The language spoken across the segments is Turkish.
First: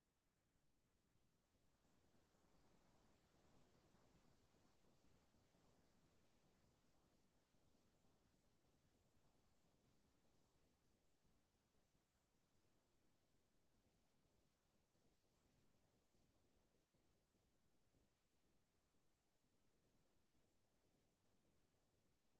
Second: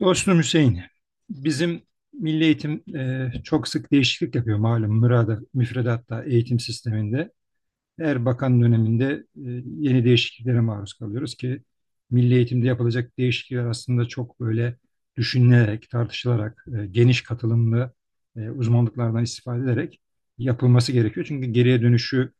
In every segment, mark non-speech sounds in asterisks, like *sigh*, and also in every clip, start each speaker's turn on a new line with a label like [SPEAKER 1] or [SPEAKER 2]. [SPEAKER 1] Dostum Hüseyin, bizim Milli Eğitim çok sık değişiklik yapıyor malum mürada, müfredatta eğitim sisteminde. Her bakan döneminde yeni değişikliklere maruz kalıyoruz ki Milli Eğitim'de yapılacak değişiklikler aslında çok böyle düşünülerek, tartışılarak, geniş katılımlı uzmanlıklardan istifade ederek yapılması gerekiyor. Çünkü geriye dönüşü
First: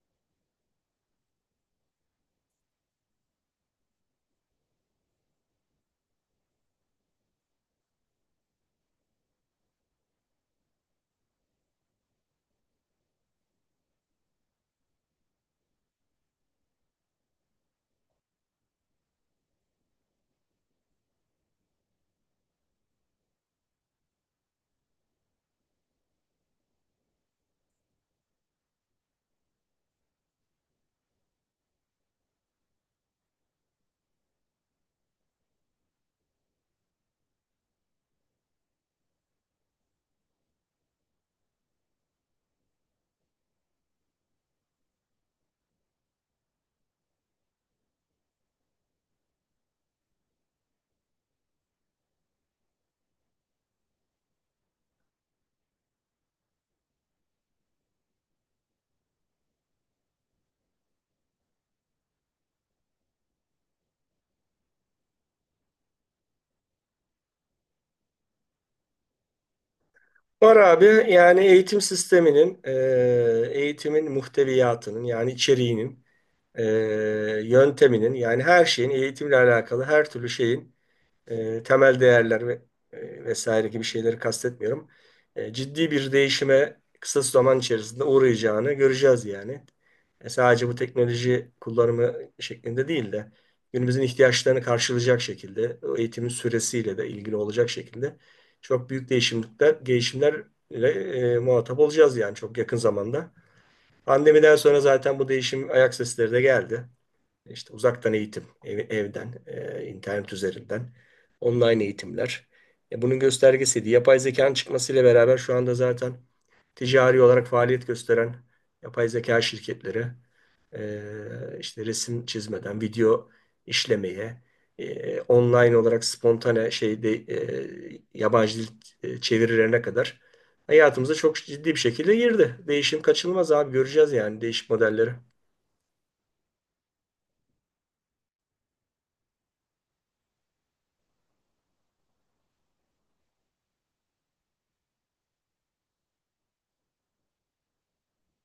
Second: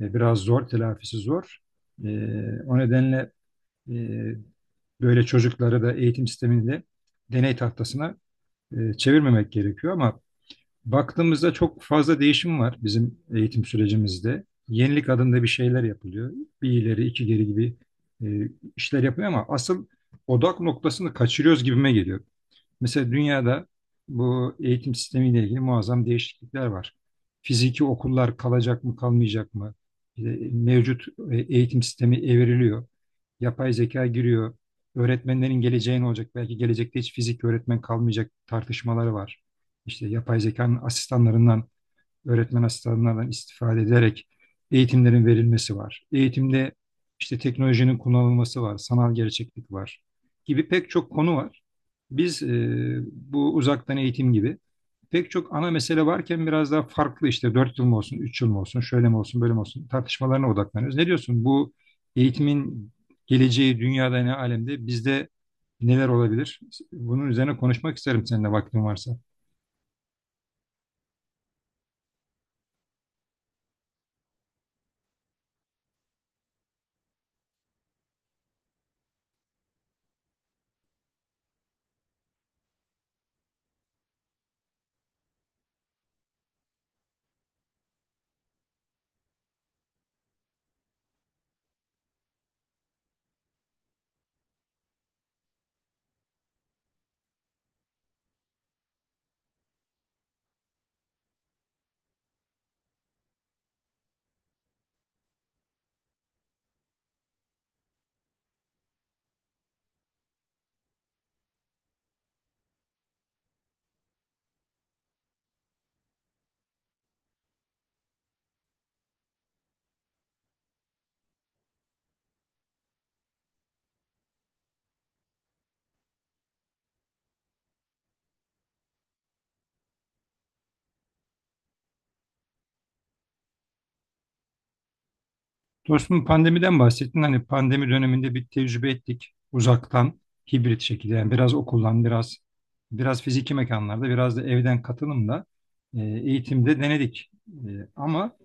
[SPEAKER 1] biraz zor, telafisi zor. E, O nedenle e, böyle çocukları da eğitim sisteminde deney tahtasına çevirmemek gerekiyor ama baktığımızda çok fazla değişim var bizim eğitim sürecimizde. Yenilik adında bir şeyler yapılıyor. Bir ileri iki geri gibi e, işler yapılıyor ama asıl odak noktasını kaçırıyoruz gibime geliyor. Mesela dünyada bu eğitim sistemiyle ilgili muazzam değişiklikler var. Fiziki okullar kalacak mı kalmayacak mı? E, Mevcut eğitim sistemi evriliyor. Yapay zeka giriyor. Öğretmenlerin geleceği ne olacak? Belki gelecekte hiç fizik öğretmen kalmayacak tartışmaları var. İşte yapay zekanın asistanlarından öğretmen asistanlarından istifade ederek eğitimlerin verilmesi var. Eğitimde işte teknolojinin kullanılması var, sanal gerçeklik var gibi pek çok konu var. Biz bu uzaktan eğitim gibi pek çok ana mesele varken biraz daha farklı işte 4 yıl mı olsun, 3 yıl mı olsun, şöyle mi olsun, böyle mi olsun tartışmalarına odaklanıyoruz. Ne diyorsun bu eğitimin geleceği dünyada ne alemde bizde neler olabilir? Bunun üzerine konuşmak isterim seninle vaktin varsa.
[SPEAKER 2] Var abi yani eğitim sisteminin, eğitimin muhteviyatının yani içeriğinin, e, yönteminin yani her şeyin eğitimle alakalı her türlü şeyin temel değerler ve vesaire gibi şeyleri kastetmiyorum. Ciddi bir değişime kısa zaman içerisinde uğrayacağını göreceğiz yani. Sadece bu teknoloji kullanımı şeklinde değil de günümüzün ihtiyaçlarını karşılayacak şekilde, o eğitimin süresiyle de ilgili olacak şekilde çok büyük değişimlerle muhatap olacağız yani çok yakın zamanda. Pandemiden sonra zaten bu değişim ayak sesleri de geldi, işte uzaktan eğitim, evden, internet üzerinden, online eğitimler. Bunun göstergesiydi. Yapay zekanın çıkmasıyla beraber şu anda zaten ticari olarak faaliyet gösteren yapay zeka şirketleri, işte resim çizmeden video işlemeye, online olarak spontane şeyde, yabancı dil çevirilerine kadar hayatımıza çok ciddi bir şekilde girdi. Değişim kaçınılmaz abi, göreceğiz yani değişik modelleri.
[SPEAKER 1] Dostum pandemiden bahsettin. Hani pandemi döneminde bir tecrübe ettik uzaktan hibrit şekilde. Yani biraz okuldan, biraz fiziki mekanlarda, biraz da evden katılımla eğitimde denedik. Ama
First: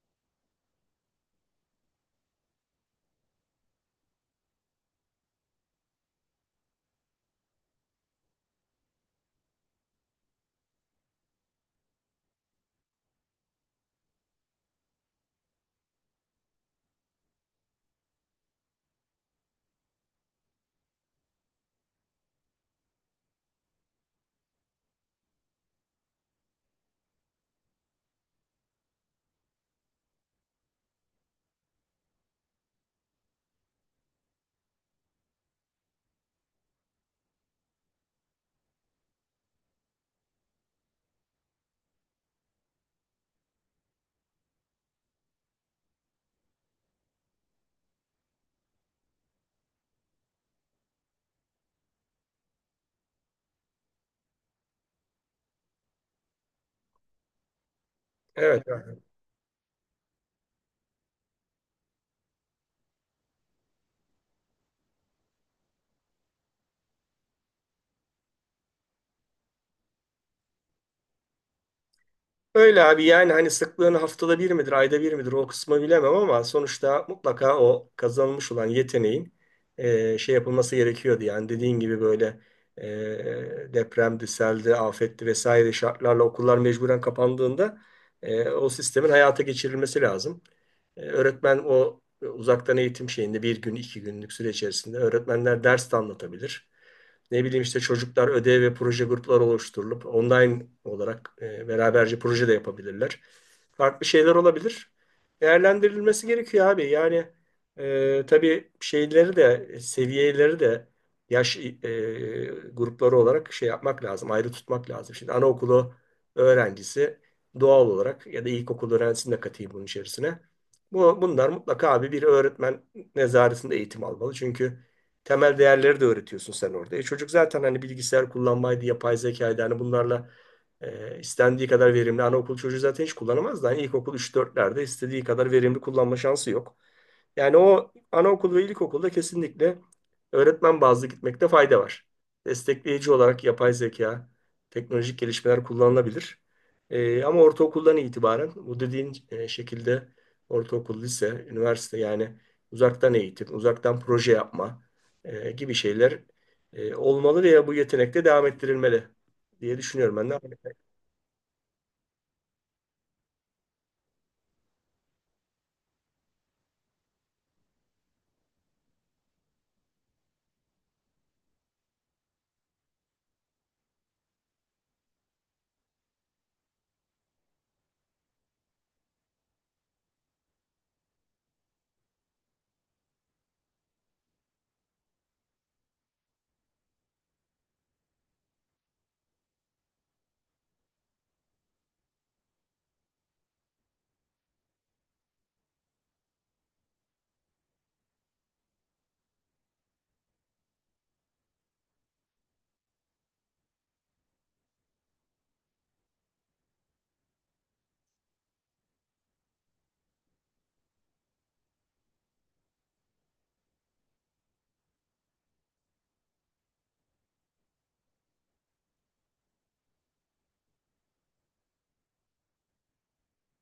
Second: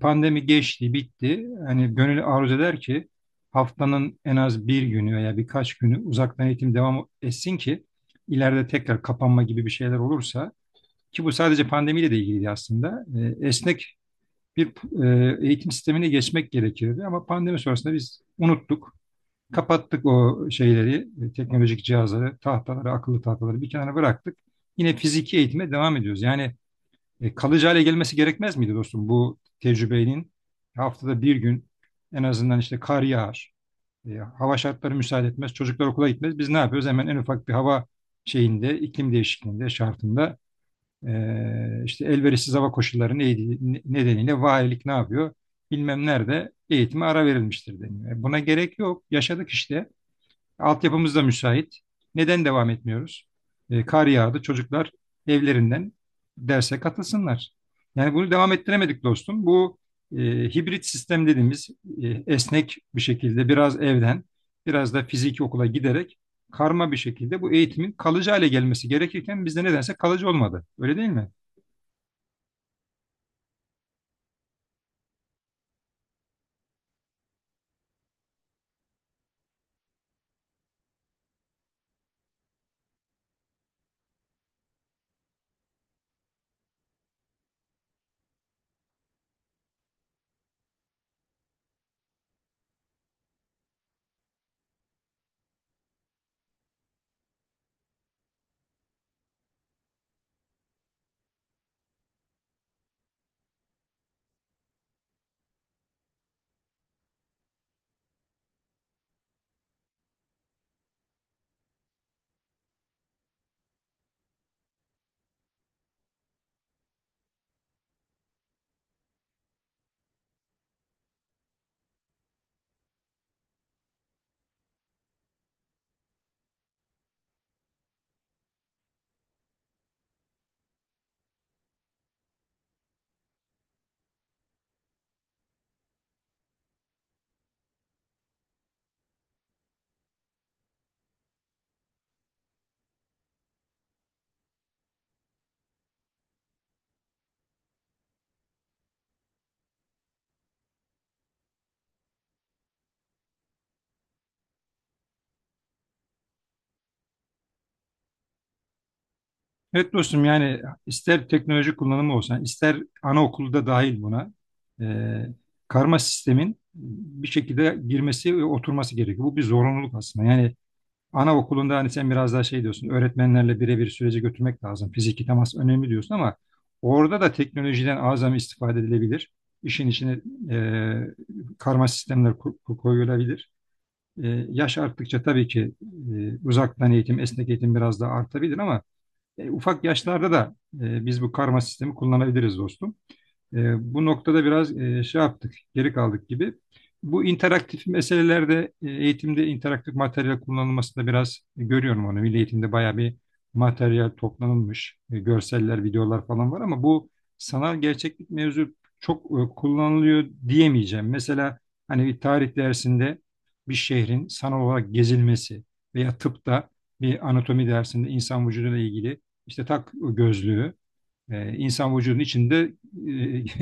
[SPEAKER 1] pandemi geçti, bitti. Hani gönül arzu eder ki haftanın en az bir günü veya birkaç günü uzaktan eğitim devam etsin ki ileride tekrar kapanma gibi bir şeyler olursa ki bu sadece pandemiyle de ilgili aslında. Esnek bir eğitim sistemine geçmek gerekirdi ama pandemi sonrasında biz unuttuk. Kapattık o şeyleri, teknolojik cihazları, tahtaları, akıllı tahtaları bir kenara bıraktık. Yine fiziki eğitime devam ediyoruz. Yani kalıcı hale gelmesi gerekmez miydi dostum bu tecrübenin? Haftada bir gün en azından işte kar yağar, hava şartları müsaade etmez, çocuklar okula gitmez. Biz ne yapıyoruz? Hemen en ufak bir hava şeyinde, iklim değişikliğinde, şartında işte elverişsiz hava koşulları nedeniyle valilik ne yapıyor? Bilmem nerede eğitime ara verilmiştir deniyor. Buna gerek yok. Yaşadık işte. Altyapımız da müsait. Neden devam etmiyoruz? Kar yağdı. Çocuklar evlerinden derse katılsınlar. Yani bunu devam
[SPEAKER 2] Evet.
[SPEAKER 1] ettiremedik dostum. Bu e, hibrit sistem dediğimiz e, esnek bir şekilde biraz evden, biraz da fiziki okula giderek karma bir şekilde bu eğitimin kalıcı hale gelmesi gerekirken bizde nedense kalıcı olmadı. Öyle değil mi?
[SPEAKER 2] Öyle abi, yani hani sıklığını haftada bir midir, ayda bir midir o kısmı bilemem ama sonuçta mutlaka o kazanılmış olan yeteneğin şey yapılması gerekiyordu. Yani dediğin gibi böyle e, depremdi, seldi, afetti vesaire şartlarla okullar mecburen kapandığında o sistemin hayata geçirilmesi lazım. Öğretmen o uzaktan eğitim şeyinde bir gün, iki günlük süre içerisinde öğretmenler ders de anlatabilir. Ne bileyim, işte çocuklar ödev ve proje grupları oluşturulup online olarak beraberce proje de yapabilirler. Farklı şeyler olabilir. Değerlendirilmesi gerekiyor abi. Yani tabii şeyleri de, seviyeleri de, yaş grupları olarak şey yapmak lazım. Ayrı tutmak lazım. Şimdi anaokulu öğrencisi doğal olarak, ya da ilkokul öğrencisini de katayım bunun içerisine. Bunlar mutlaka abi bir öğretmen nezaretinde eğitim almalı. Çünkü temel değerleri de öğretiyorsun sen orada. E çocuk zaten hani bilgisayar kullanmaydı, yapay zekaydı. Hani bunlarla istendiği kadar verimli. Anaokul çocuğu zaten hiç kullanamaz da. Hani ilkokul üç dörtlerde istediği kadar verimli kullanma şansı yok. Yani o anaokul ve ilkokulda kesinlikle öğretmen bazlı gitmekte fayda var. Destekleyici olarak yapay zeka, teknolojik gelişmeler kullanılabilir. Ama ortaokuldan itibaren bu dediğin şekilde ortaokul, lise, üniversite yani uzaktan eğitim, uzaktan proje yapma, gibi şeyler olmalı veya bu yetenek de devam ettirilmeli diye
[SPEAKER 1] Evet
[SPEAKER 2] düşünüyorum
[SPEAKER 1] dostum
[SPEAKER 2] ben de.
[SPEAKER 1] yani ister teknoloji kullanımı olsun, yani ister anaokulda dahil buna e, karma sistemin bir şekilde girmesi ve oturması gerekiyor. Bu bir zorunluluk aslında. Yani anaokulunda hani sen biraz daha şey diyorsun, öğretmenlerle birebir süreci götürmek lazım. Fiziki temas önemli diyorsun ama orada da teknolojiden azami istifade edilebilir. İşin içine karma sistemler koyulabilir. Yaş arttıkça tabii ki uzaktan eğitim, esnek eğitim biraz daha artabilir ama ufak yaşlarda da biz bu karma sistemi kullanabiliriz dostum. E, Bu noktada biraz şey yaptık, geri kaldık gibi. Bu interaktif meselelerde eğitimde interaktif materyal kullanılmasında biraz görüyorum onu. Milli eğitimde bayağı bir materyal toplanılmış. Görseller, videolar falan var ama bu sanal gerçeklik mevzu çok kullanılıyor diyemeyeceğim. Mesela hani bir tarih dersinde bir şehrin sanal olarak gezilmesi veya tıpta bir anatomi dersinde insan vücuduyla ilgili işte tak gözlüğü insan vücudunun içinde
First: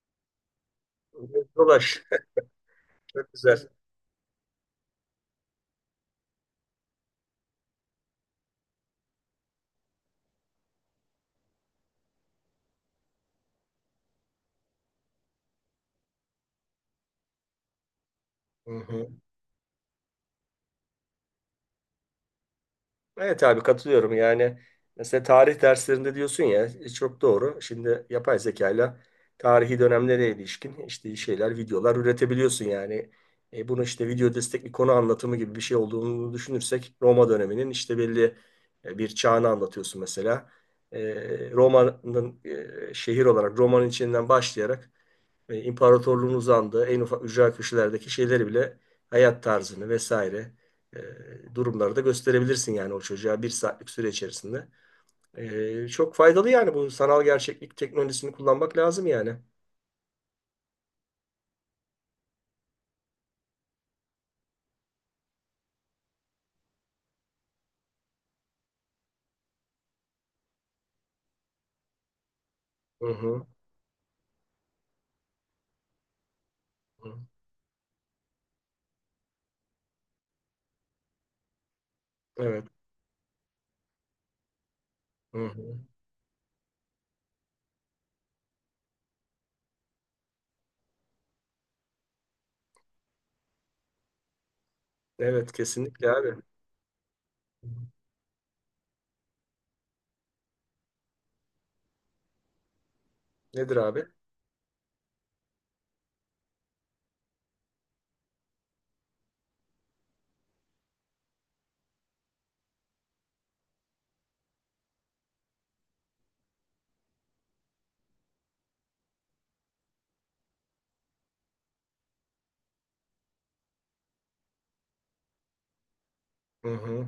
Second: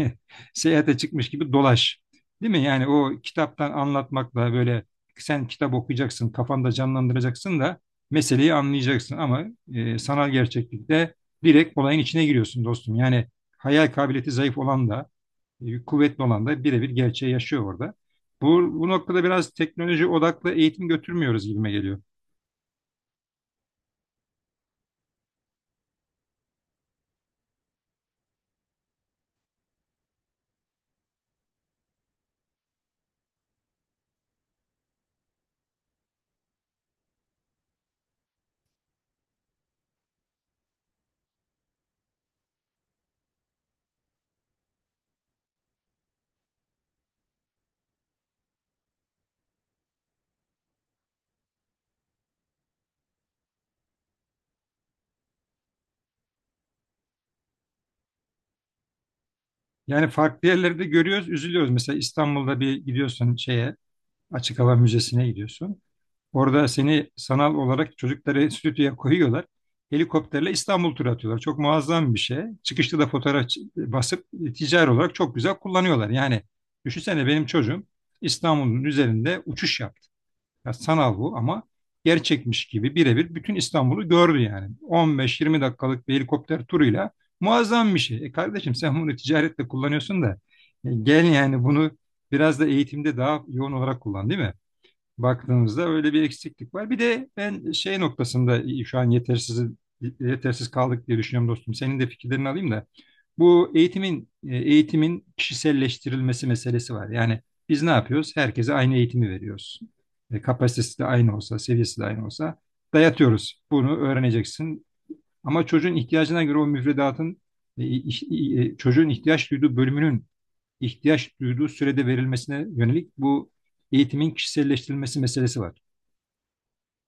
[SPEAKER 1] e, *laughs* seyahate çıkmış gibi dolaş.
[SPEAKER 2] Dolaş.
[SPEAKER 1] Değil mi? Yani
[SPEAKER 2] *laughs*
[SPEAKER 1] o
[SPEAKER 2] Çok güzel.
[SPEAKER 1] kitaptan anlatmakla böyle sen kitap okuyacaksın, kafanda canlandıracaksın da meseleyi anlayacaksın ama sanal gerçeklikte direkt olayın içine giriyorsun dostum. Yani hayal kabiliyeti zayıf olan da, kuvvetli olan da birebir gerçeği yaşıyor orada.
[SPEAKER 2] Hı
[SPEAKER 1] Bu, bu
[SPEAKER 2] hı.
[SPEAKER 1] noktada biraz teknoloji odaklı eğitim götürmüyoruz gibime geliyor.
[SPEAKER 2] Evet abi, katılıyorum yani. Mesela tarih derslerinde diyorsun ya, çok doğru. Şimdi yapay zekayla tarihi dönemlere ilişkin işte şeyler, videolar üretebiliyorsun yani. Bunu işte video destekli konu anlatımı gibi bir şey olduğunu düşünürsek, Roma döneminin işte belli bir çağını anlatıyorsun mesela. E, Roma'nın, şehir olarak Roma'nın içinden başlayarak, imparatorluğun uzandığı en ufak ücra köşelerdeki şeyleri bile, hayat tarzını vesaire durumları da gösterebilirsin yani o çocuğa bir saatlik süre içerisinde. Çok faydalı yani, bu sanal gerçeklik teknolojisini kullanmak lazım yani.
[SPEAKER 1] Yani farklı yerlerde görüyoruz, üzülüyoruz. Mesela İstanbul'da bir gidiyorsun şeye, açık hava müzesine gidiyorsun. Orada seni sanal olarak çocukları stüdyoya koyuyorlar. Helikopterle İstanbul turu atıyorlar. Çok muazzam bir şey. Çıkışta
[SPEAKER 2] Hı
[SPEAKER 1] da fotoğraf
[SPEAKER 2] hı.
[SPEAKER 1] basıp ticari olarak çok güzel kullanıyorlar. Yani
[SPEAKER 2] Hı.
[SPEAKER 1] düşünsene benim çocuğum İstanbul'un üzerinde uçuş yaptı. Ya sanal bu ama
[SPEAKER 2] Evet.
[SPEAKER 1] gerçekmiş gibi birebir bütün İstanbul'u gördü yani.
[SPEAKER 2] Hı
[SPEAKER 1] 15-20
[SPEAKER 2] hı.
[SPEAKER 1] dakikalık bir helikopter turuyla muazzam bir şey. E kardeşim sen bunu ticaretle kullanıyorsun da gel yani bunu biraz da eğitimde daha yoğun olarak kullan değil mi?
[SPEAKER 2] Evet
[SPEAKER 1] Baktığımızda
[SPEAKER 2] kesinlikle
[SPEAKER 1] öyle bir
[SPEAKER 2] abi.
[SPEAKER 1] eksiklik var. Bir de ben şey noktasında şu an yetersiz kaldık diye düşünüyorum dostum. Senin de fikirlerini alayım da. Bu
[SPEAKER 2] Nedir abi?
[SPEAKER 1] eğitimin kişiselleştirilmesi meselesi var. Yani biz ne yapıyoruz? Herkese aynı eğitimi veriyoruz. Kapasitesi de aynı olsa, seviyesi de aynı olsa dayatıyoruz. Bunu öğreneceksin. Ama çocuğun ihtiyacına göre o müfredatın çocuğun ihtiyaç duyduğu bölümünün ihtiyaç duyduğu sürede verilmesine yönelik bu eğitimin kişiselleştirilmesi meselesi var.
[SPEAKER 2] Hı hı.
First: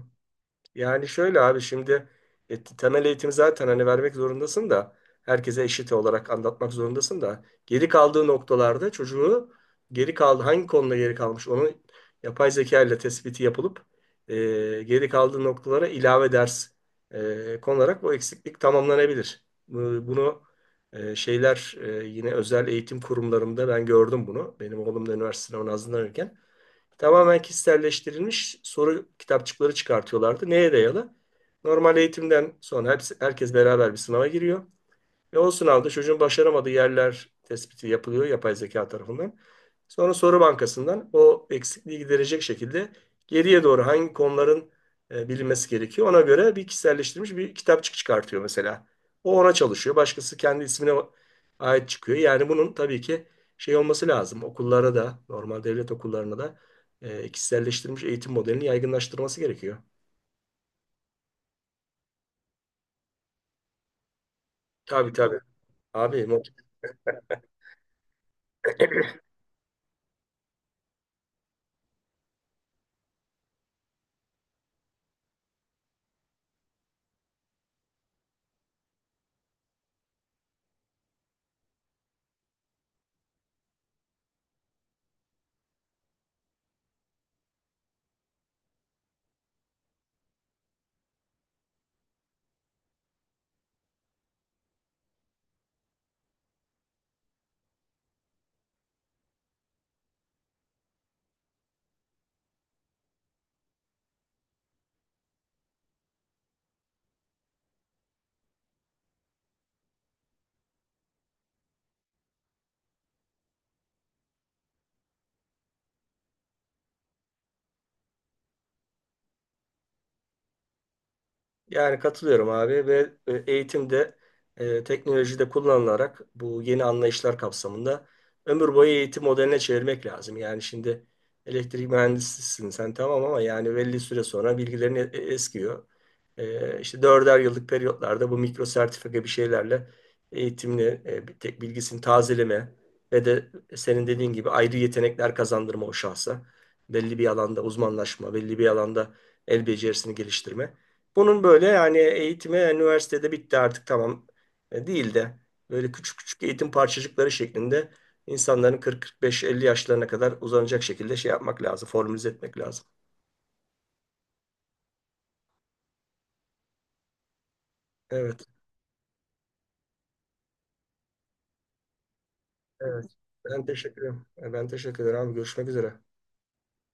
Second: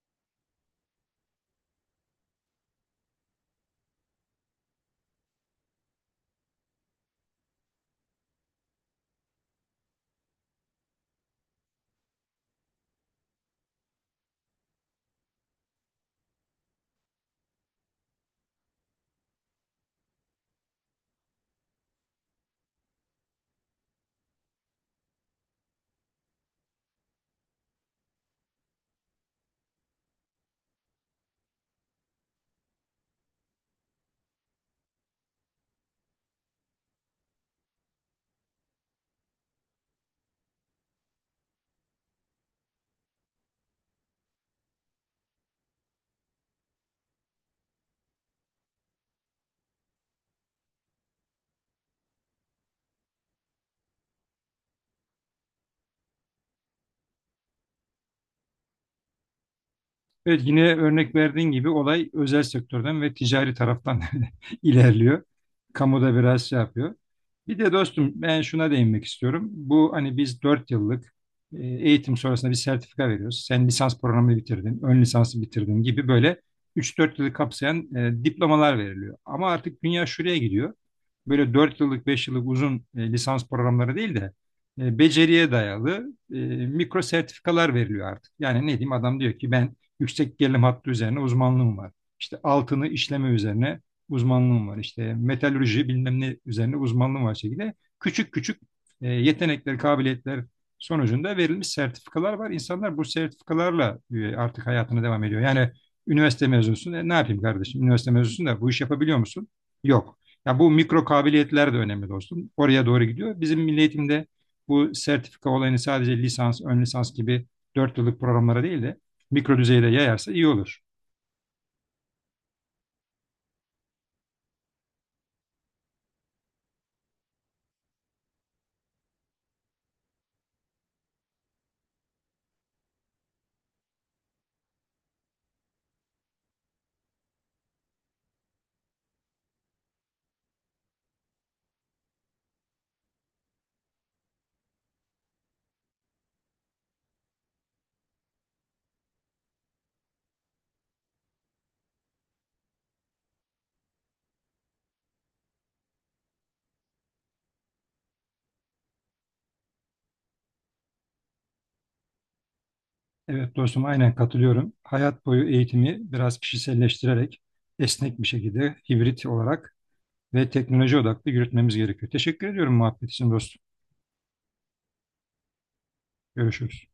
[SPEAKER 2] Yani şöyle abi, şimdi temel eğitimi zaten hani vermek zorundasın da, herkese eşit olarak anlatmak zorundasın da, geri kaldığı noktalarda çocuğu, geri kaldı hangi konuda geri kalmış onu yapay zeka ile tespiti yapılıp e, geri kaldığı noktalara ilave ders konularak bu eksiklik tamamlanabilir. Bunu şeyler, yine özel eğitim kurumlarında ben gördüm bunu. Benim oğlum da üniversite sınavına hazırlanırken. Tamamen kişiselleştirilmiş soru kitapçıkları çıkartıyorlardı. Neye dayalı? Normal eğitimden sonra hepsi, herkes beraber bir sınava giriyor. Ve o sınavda çocuğun başaramadığı yerler tespiti yapılıyor yapay zeka tarafından. Sonra soru bankasından o eksikliği giderecek şekilde, geriye doğru hangi konuların bilinmesi gerekiyor. Ona göre bir kişiselleştirilmiş bir kitapçık çıkartıyor mesela. O ona çalışıyor. Başkası kendi ismine ait çıkıyor. Yani bunun tabii ki şey olması lazım. Okullara da, normal devlet okullarına da kişiselleştirilmiş eğitim modelini yaygınlaştırması gerekiyor.
[SPEAKER 1] Evet, yine örnek verdiğin gibi olay özel sektörden ve ticari taraftan *laughs*
[SPEAKER 2] Tabii,
[SPEAKER 1] ilerliyor.
[SPEAKER 2] tabii.
[SPEAKER 1] Kamuda
[SPEAKER 2] Abi,
[SPEAKER 1] biraz şey yapıyor. Bir de dostum ben şuna değinmek istiyorum. Bu hani biz 4 yıllık eğitim sonrasında bir sertifika veriyoruz. Sen lisans programını bitirdin, ön lisansı bitirdin gibi böyle 3-4 yılı kapsayan diplomalar veriliyor. Ama artık dünya şuraya gidiyor. Böyle 4 yıllık, 5 yıllık uzun lisans programları değil de beceriye dayalı mikro sertifikalar veriliyor artık. Yani ne diyeyim adam diyor ki ben yüksek gerilim hattı üzerine uzmanlığım var. İşte altını işleme üzerine uzmanlığım var. İşte metalürji bilmem ne üzerine uzmanlığım var şekilde. Küçük küçük yetenekler, kabiliyetler sonucunda verilmiş sertifikalar var. İnsanlar bu sertifikalarla artık hayatına devam ediyor. Yani üniversite mezunsun. Ne yapayım kardeşim? Üniversite mezunsun da bu iş yapabiliyor musun? Yok. Ya bu mikro kabiliyetler de önemli dostum. Oraya doğru gidiyor. Bizim milli eğitimde bu sertifika olayını sadece lisans, ön lisans gibi 4 yıllık programlara değil de mikro düzeyde yayarsa iyi olur.
[SPEAKER 2] yani katılıyorum abi ve eğitimde teknolojide kullanılarak bu yeni anlayışlar kapsamında ömür boyu eğitim modeline çevirmek lazım. Yani şimdi elektrik mühendisisin sen tamam, ama yani belli süre sonra bilgilerin eskiyor. İşte dörder yıllık periyotlarda bu mikro sertifika bir şeylerle eğitimli bir tek bilgisini tazeleme ve de senin dediğin gibi ayrı yetenekler kazandırma o şahsa. Belli bir alanda uzmanlaşma, belli bir alanda el becerisini geliştirme. Bunun böyle yani eğitimi üniversitede bitti artık tamam değil de, böyle küçük küçük eğitim parçacıkları şeklinde insanların 40-45-50 yaşlarına kadar uzanacak şekilde şey yapmak lazım, formülize etmek lazım.
[SPEAKER 1] Evet dostum aynen katılıyorum. Hayat boyu eğitimi biraz kişiselleştirerek esnek bir
[SPEAKER 2] Evet,
[SPEAKER 1] şekilde hibrit olarak ve teknoloji odaklı yürütmemiz gerekiyor. Teşekkür ediyorum
[SPEAKER 2] evet.
[SPEAKER 1] muhabbet için dostum.
[SPEAKER 2] Ben teşekkür ederim. Ben teşekkür ederim abi. Görüşmek üzere.
[SPEAKER 1] Görüşürüz.